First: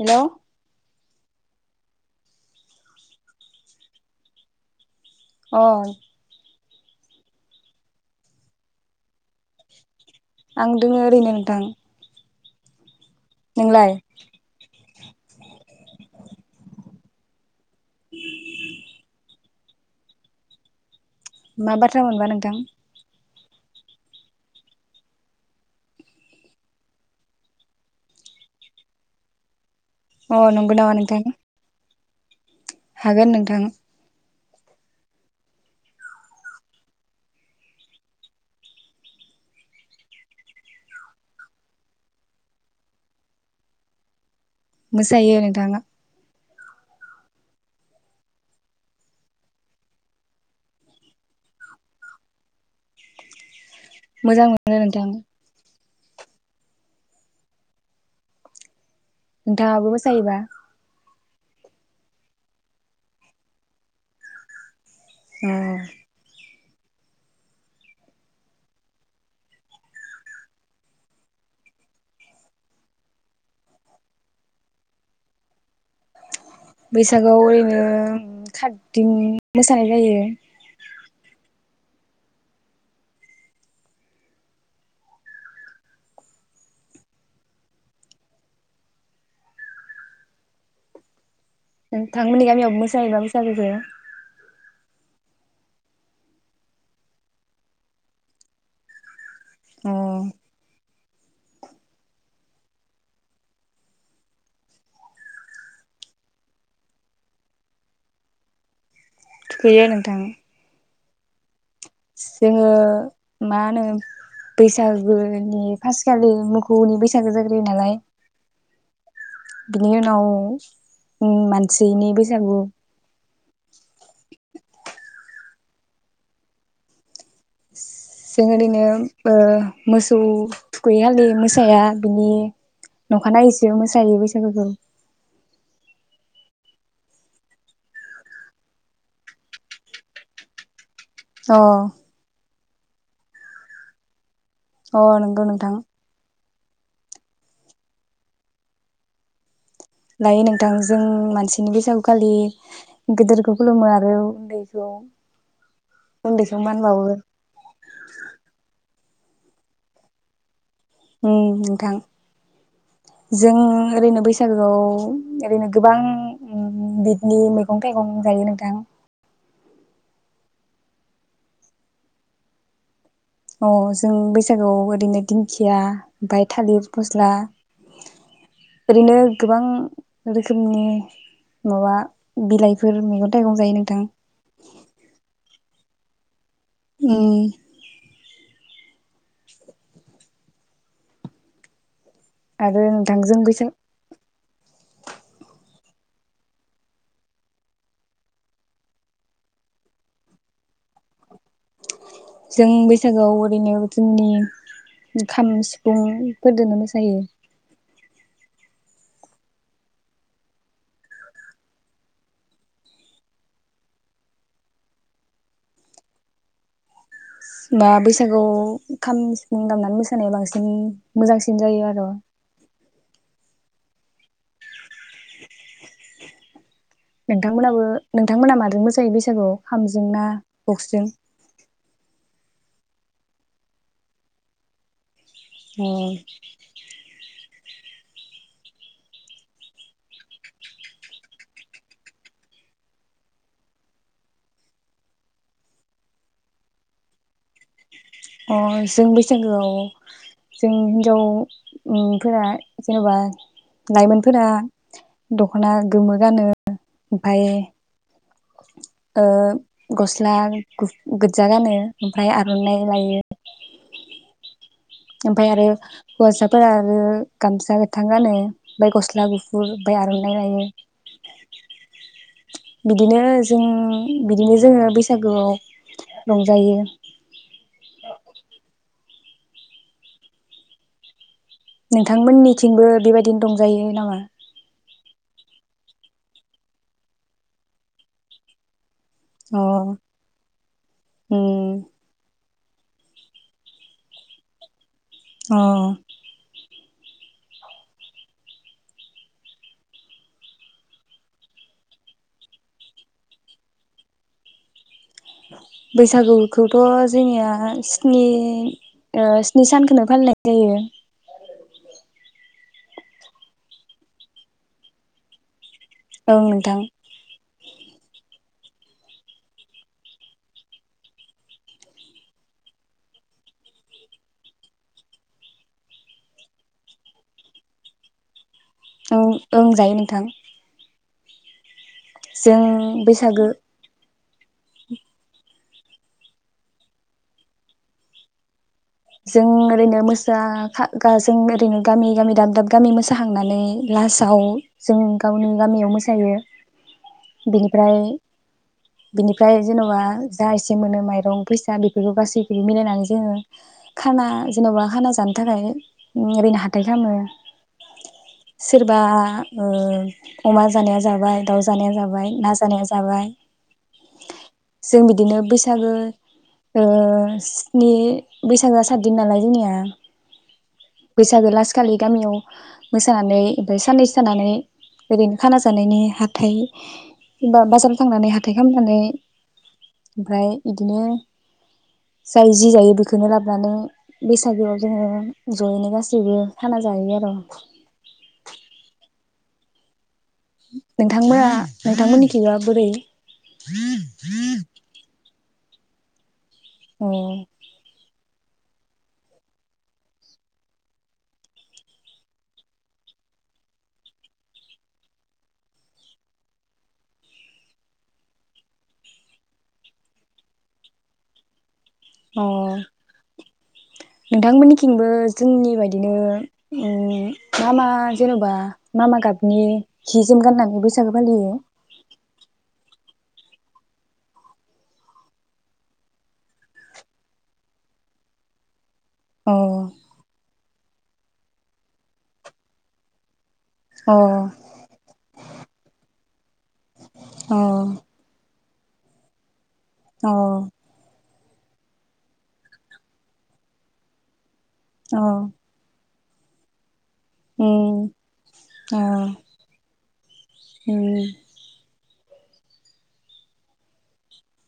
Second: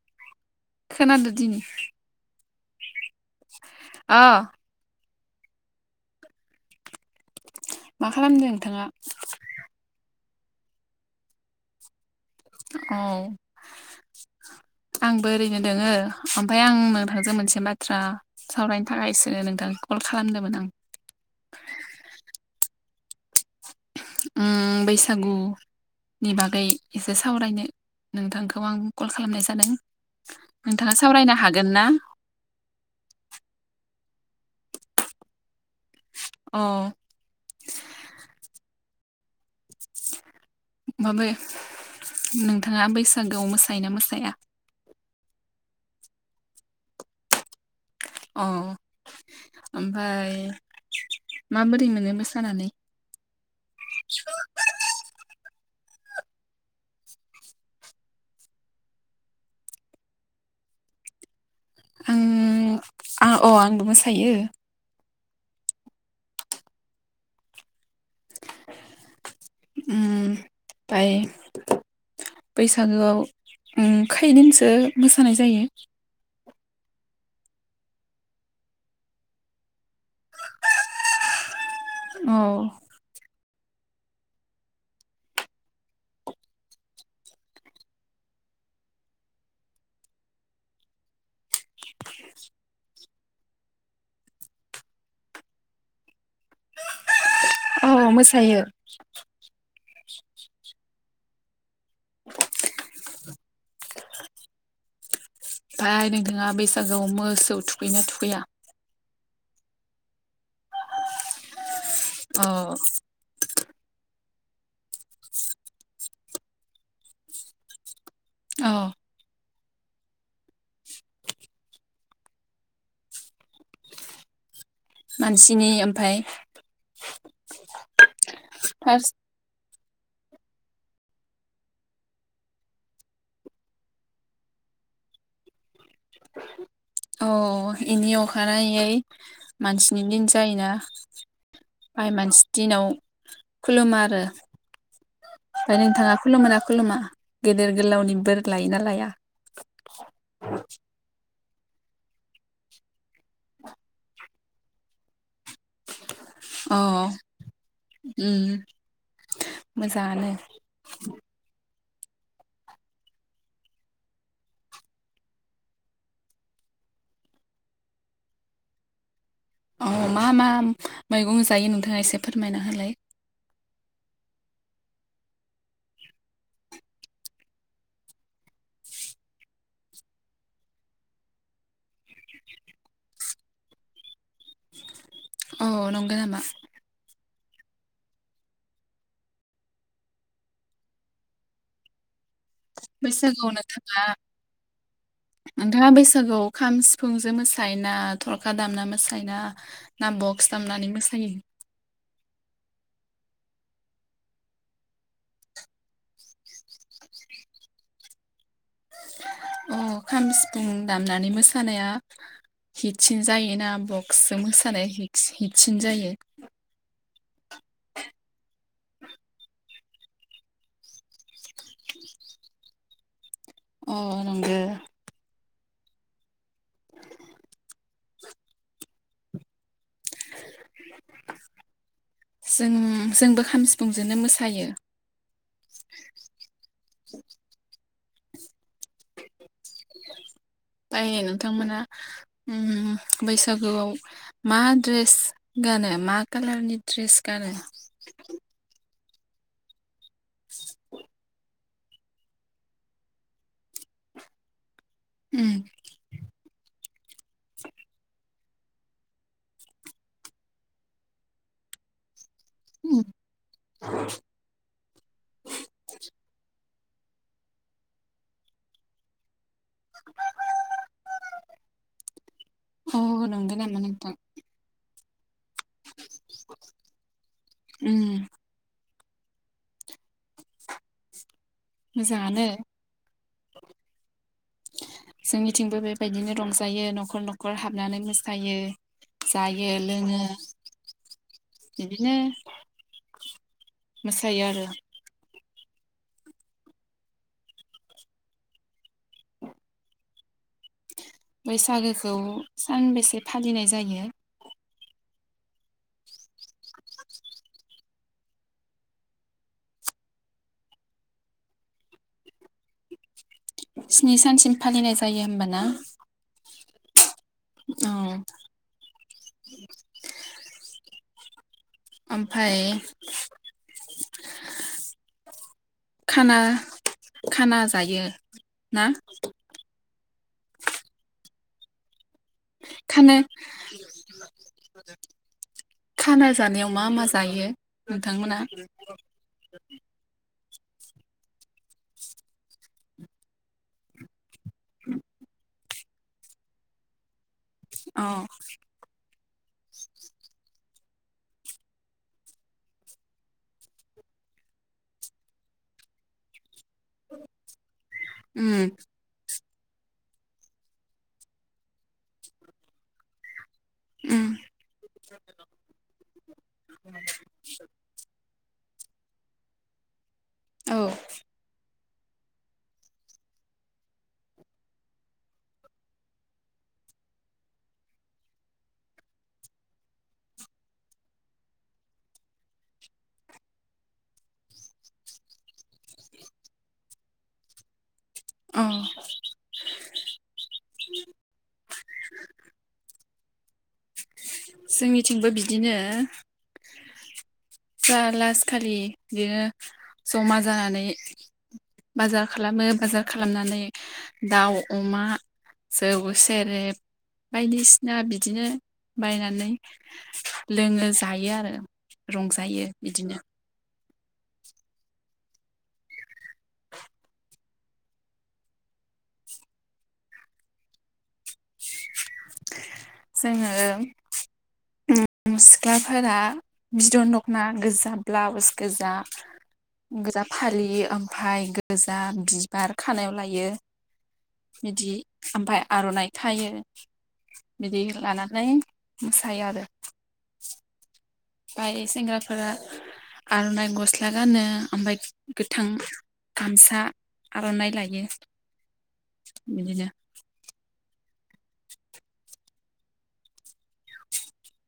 हेल खोनादोदिनि। अ अ मा खालामदों नोंथाङा? आं दोङो ओरैनो नोंथां। औ नोंलाय आंबो ओरैनो दोङो ओमफ्राय आंनो [unintelligible] मोनसे माथ थ्रा सावरायनो थाखायसो‌ नोंथां कल खालामदोंमोन आं। मा बाथ्रा मोनबा नोंथां? उम बैसागु नि बागै एसे सावरायनो नोंथांखौ आं कल खालामनाय जादों। अ नंगौ नामा नोंथाङा नोंथां सावरायनो हागोन ना? हागोन नोंथां। अ [unintelligible] नोंथाङा बैसागोआव मोसायो ना मोसाया? मोसायो नोंथाङा अ ओमफाय माबोरै मोनो मोसानानै? मोजां मोनो नोथां। नोंथाङाबो मोसायोबा आं आं अ आंबो मोसायो। उम उम फाय बैसागोआव उम खैदिनसो मोसानाय जायो? बैसागोआव ओरैनो खाद दिन मोसानाय जायो। औ नोंथांमोननि गामियाव मोसायोबा बैसागो? औ मोसायो। उम [inaudible] ओमफाय नोंथाङा बैसागोआव मोसौ थुखैयो ना थुखैया? थुखैयो नोंथां। जोङो अ मा नो बैसागोनि फासखालि मोखौनि बैसागो जाग्रोयो नालाय औ बिनि उनाव मानसिनि बैसागु [inaudible] मानसिनि ओमफाय जों ओरैनो फार्स्ट ओ मोसौ थुखै खालि मोसाया बिनि न'खा नायैसो मोसायो बैसागुखौ। औ इनि अखानायै मानसिनि दिन जायो ना? अ दिनाव खुलुमो आरो अ नोंगौ नोंथां। ओमफ्राय नोंथाङा खुलुमोना खुलुमा गेदेर गोलावनि बोर लायो ना लाया? लायो नोंथां जों मानसि बिनि बैसागु खालि गिदिरखौ खुलुमो आरो उन्दैखौ उन्दैखौ अ मान बावो उम मोजाङानो। उम नोंथां जों ओरैनो बैसागोआव ओरैनो गोबां बिदनि मैगं थाइगं जायो नोंथां। औ मा मा मैगं जायो नोंथाङा एसे फोरमायना होलाय। अ जों बैसागुआव ओरैनो दिंखिया ओमफाय थालिर फस्ला ओरैनो गोबां रोखोमनि माबा बिलाइफोर मैगं थाइगं जायो नोंथां। अ नंगौ नामा? उम आरो नोंथांजों बैसागुआव नोंथां बैसाग नोंथाङा बैसागुआव खाम सिफुंजों मोसायो ना थरखा दामना मोसायोना ना बक्स दामनानै मोसायो? जों बैसागोआव ओरैनो जोंनि खाम सिफुंफोरदोनो मोसायो। अ खाम सिफुं दामनानै मोसानाया हिटसिन जायोना बक्सजों मोसानाया हिटस-हिटसिन जायो? बा बैसागु खाम सिफुं दामनानै मोसानाया बांसिन मोजांसिन जायो आर। अ नंगो। नोंथांमोनाबो नोंथांमोना माजों मोसायो बैसागु खामजों ना बक्सजों? जों जोंबो खाम सिफुंजोंनो मोसायो। होम [unintelligible] नोंथांमोना उम बैसागुआव मा ड्रेस गानो मा कालारनि ड्रेस गानो? अ जों बैसागोआव जों हिन्जाव उम फोरा जेनबा लाइमोनफोरा उम दखना गोमो गानो। ओमफाय ओ गस्ला गु गोजा गानो ओमफाय आरो उम, लायो [unintelligible] ओमफाय आरो हौवासाफोरा आरो गामसा गोथां गानो ओमफाय गस्ला गु [unintelligible] आर'नाइ लायो अ बिदिनो नंगौ जों नामा नोंथां बिदिनो जोङो बै [unintelligible] रंजायो। उम मोजाङानो नोंथांमोननिथिंबो बेबायदि [unintelligible] दंजायो नाङा जोंनिथिंबो बेबायदिनो रंजायो नखर नखर हाबनानै मोसायो। अ जायो लोङो उम बिदिनो मोसायो आरो। अ बैसागोखौ सानबेसे फालिनाय जायो? बैसागुखौथ' जोंनिया स्नि ओ स्नि सानखोनो फालिनाय जायो। स्नि सानसिम फालिनाय जायो होमबाना? औ नोंथां। औ [inaudible] ओमफाय खाना खाना जायो। ना औ ओं जायो नों थां जों खानो बैसागो खाना जानायाव मा मा जायो नोंथांमोना? जों ओरैनो मोसा [unintelligible] जों ओरैनो गामि गामि दाब दाब गामि मोसाहांनानै लास दाउ जों गावनि गामियाव मोसायो। बिनिफ्राय अ बिनिफ्राय जेनबा जा एसे मोनो माइरं फैसा बेफोरखौ गासैखौबो मिलायनानै जोङो खाना जेनबा खाना जानो थाखाय ओरैनो हाथाइ खामो। उम सोरबा ओ अमा जानाया जाबाय दाउ जानाया जाबाय ना जानाया जाबाय। उम जों बिदिनो बैसागो ओ स्नि बैसागोआ सा साददिन नालाय जोंनिया। औ बैसागो लास खालि गामियाव मोसानानै ओमफ्राय साननैसो थानानै ओरैनो खाना जानायनि हाथाइ बा बा-बाजाराव थांनानै हाथाइ खनानै ओमफ्राय बिदिनो जाय जि जायो बेखौनो लाबोनानै बैसागोआव जोङो जयैनो गासैबो खाना जायो आर। अ नोंथांमोना नोंथांमोननि थिबा बोरै? [inaudible] जोंनिथिंबो बि दिनो अ दा लास खालि बिनो जमा जानानै बाजार खालामो बाजार खालामनानै दाउ अमा जौ सेरेब बायदिसिना बिदिनो बायनानै लोङो जायो आरो रं अ जायो बिदिनो। नोंथांमोननिथिंबो जोंनि बायदिनो उम मा मा जेनेबा मा मा गाबनि हि जोम गाननानै बैसागो फालियो? जोङो सिख्लाफोरा बिदन दखना गोजा ब्लाउस गोजा अ गोजा फालियो ओम फाय गोजा बिबार खानायाव लायो। अ बिदि ओमफाय आरनाइ थायो। अ बिदि लानानै मोसायो आरो। अ बाय सेंग्राफोरा आरनाइ गस्ला गानो ओमफ्राय अ गोथां गामसा आर'नाइ उम लायो औ बिदिनो उम। [inaudible]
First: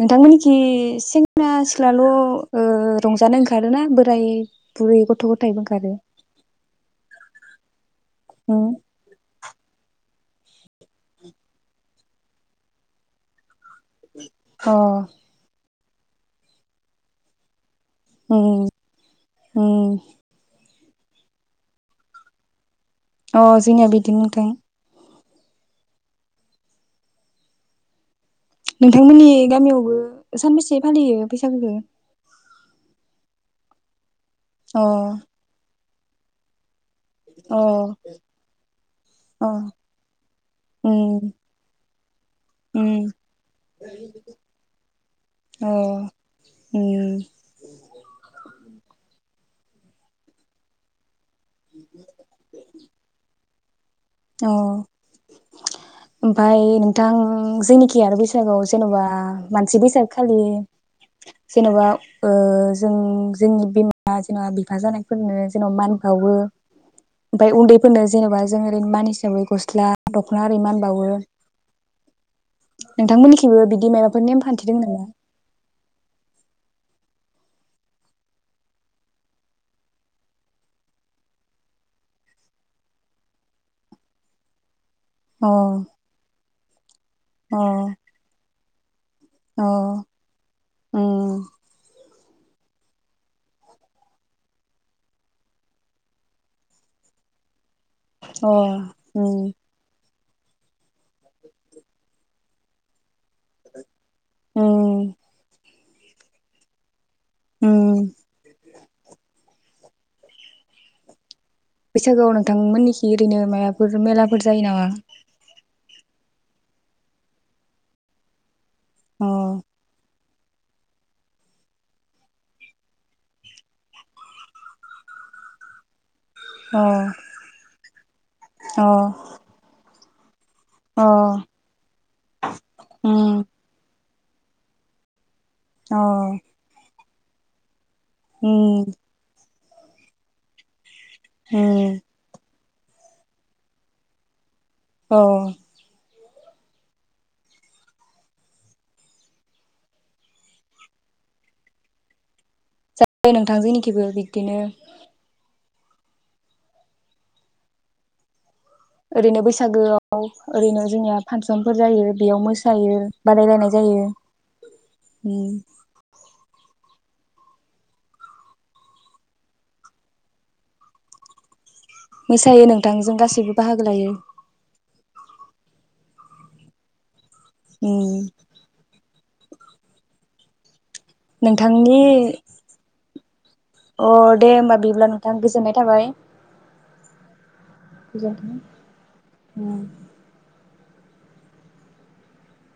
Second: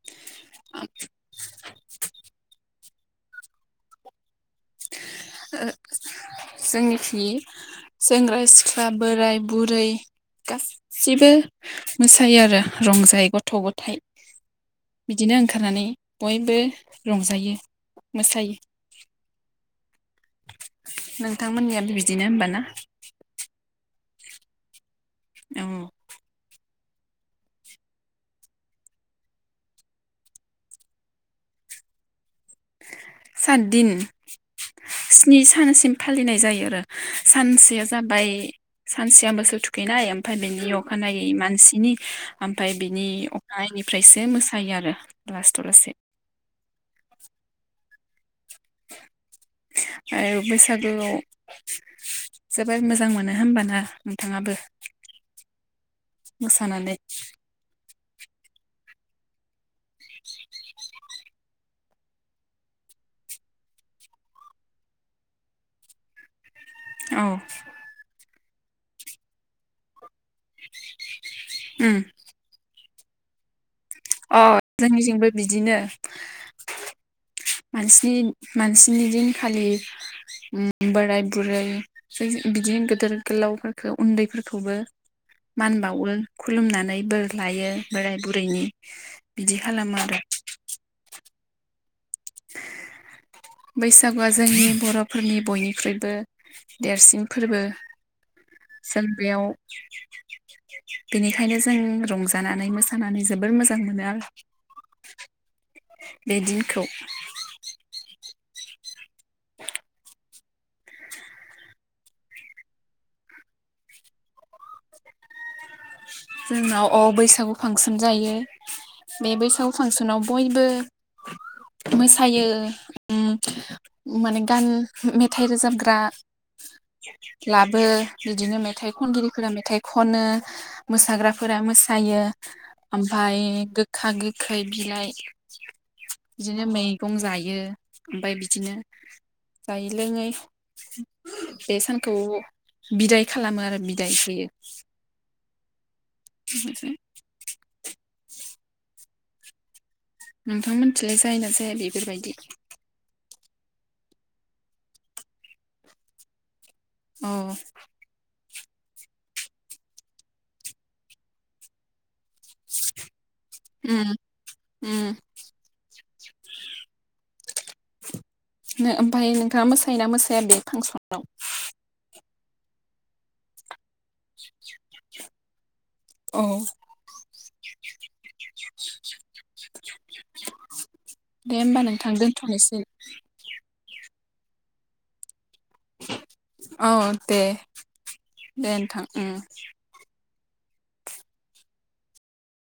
नोंथांमोन थि सेंग्रा सिख्लाल ओ रंजानो ओंखारोना बोराइ बुरै गथ गथायबो ओंखारो। जोंनिखि सेंग्रा उम सिख्ला बोराइ बुरै गासिबो मोसायो आरो रंजायो गथ' गथ थाय अ बिदिनो ओंखारनानै बयबो रंजायो। अ मोसायो अ नोंथांमोननियाबो बिदिनो होनबाना? अ जोंना बिदिनो। [unintelligible] औ नोंथांमोननि गामियावबो सानबेसे फालियो बैसागोखौ? सातदिन अ स्नि सानसिम फालिनाय जायो आरो। अ सानसेया जाबाय सानसेया अ मोसौ थुखैनाय ओमफाय बेनि उम अखानायै मानसिनि ओमफाय उम बिनि अखानायैफ्रायसो मोसायो आरो लास्थाव अ लासे। [inaudible] आरो बैसागोआव जोबोर मोजां मोनो होनबाना [unintelligible] अ ओमफाय मोसानानै नोंथां जोंनिखि [unintelligible] बैसागुआव जेनेबा मानसि बैसागु खालि जेनबा ओ जों जोंनि बिमा जेनेबा बिफा जानायफोरनो जेनबा मान बावो। औ ओमफाय उन्दैफोरनो जेनबा मान हिसाबै गस्ला। दखना ओरै मान बावो। उम नोंथांमोननिखिबो बि अ जोंनिजोंंबो बिदिनो। मानसिनि मानसिनि दिनखालि उम बोराय बुरै [inaudible] बिदिनो गिदिर गोलावफोरखौ उन्दैफोरखौबो अ मान बावो। खुलुमनानै बोर लायो बोराय बुरैनि। [inaudible] औ खालामो आरो उम बैसागुआ जोंनि बर'फोरनि बयनिख्रुइबो देरसिन फोरबो। अ उम सेलफेयाव बेनिखायनो जों रंजानानै मोसानानै जोब जोबोर मोजां मोनो आं उम बे दिनखौ ओम। बैसागोआव नोंथांमोननिखि ओरैनो मायबाफोर मेलाफोर जायो नामा? जोंनाव अ बैसागु फांसन जायो। अ बे बैसागु फांसनाव बयबो मोसायो उम माने गान मेथाइ रोजाबग्रा अ लाबो बिदिनो अ मेथाइ खनगिरिफोरा मेथाइ खनो [unintelligible] अ मोसाग्राफोरा मोसायो ओमफ्राय उम गो खा गिखै बिलाइ अ बिदिनो मै गं जायो। ओमफ्राय बिदिनो उम जायै लोङै बे उम सानखौ बिदाय खालामो आरो बिदाय होयो। अ [inaudible] नोंथांमोनथिलाय जाय ना जाया बेफोरबायदि? दे नोंथां जोंनिखैबो बिब्दिनो औ ओरैनो बैसागोआव ओरैनो जोंनिया फानसनफोर जायो। बेयाव मोसायो बादायलायनाय उम उम जायो। ओमफ्राय नोंथाङा मोसायोना मोसाया बे फांसनाव? मोसायो नोंथां जों गासैबो बाहागो लायो। औ उम [unintelligible] दे होमबा नोंथांनि नोंथां दोनथ'नोसै। अ दे होमब्ला बिदिब्ला नोंथां गोजोननाय थाबाय। औ दे। दे नोंथां उम [unintelligible]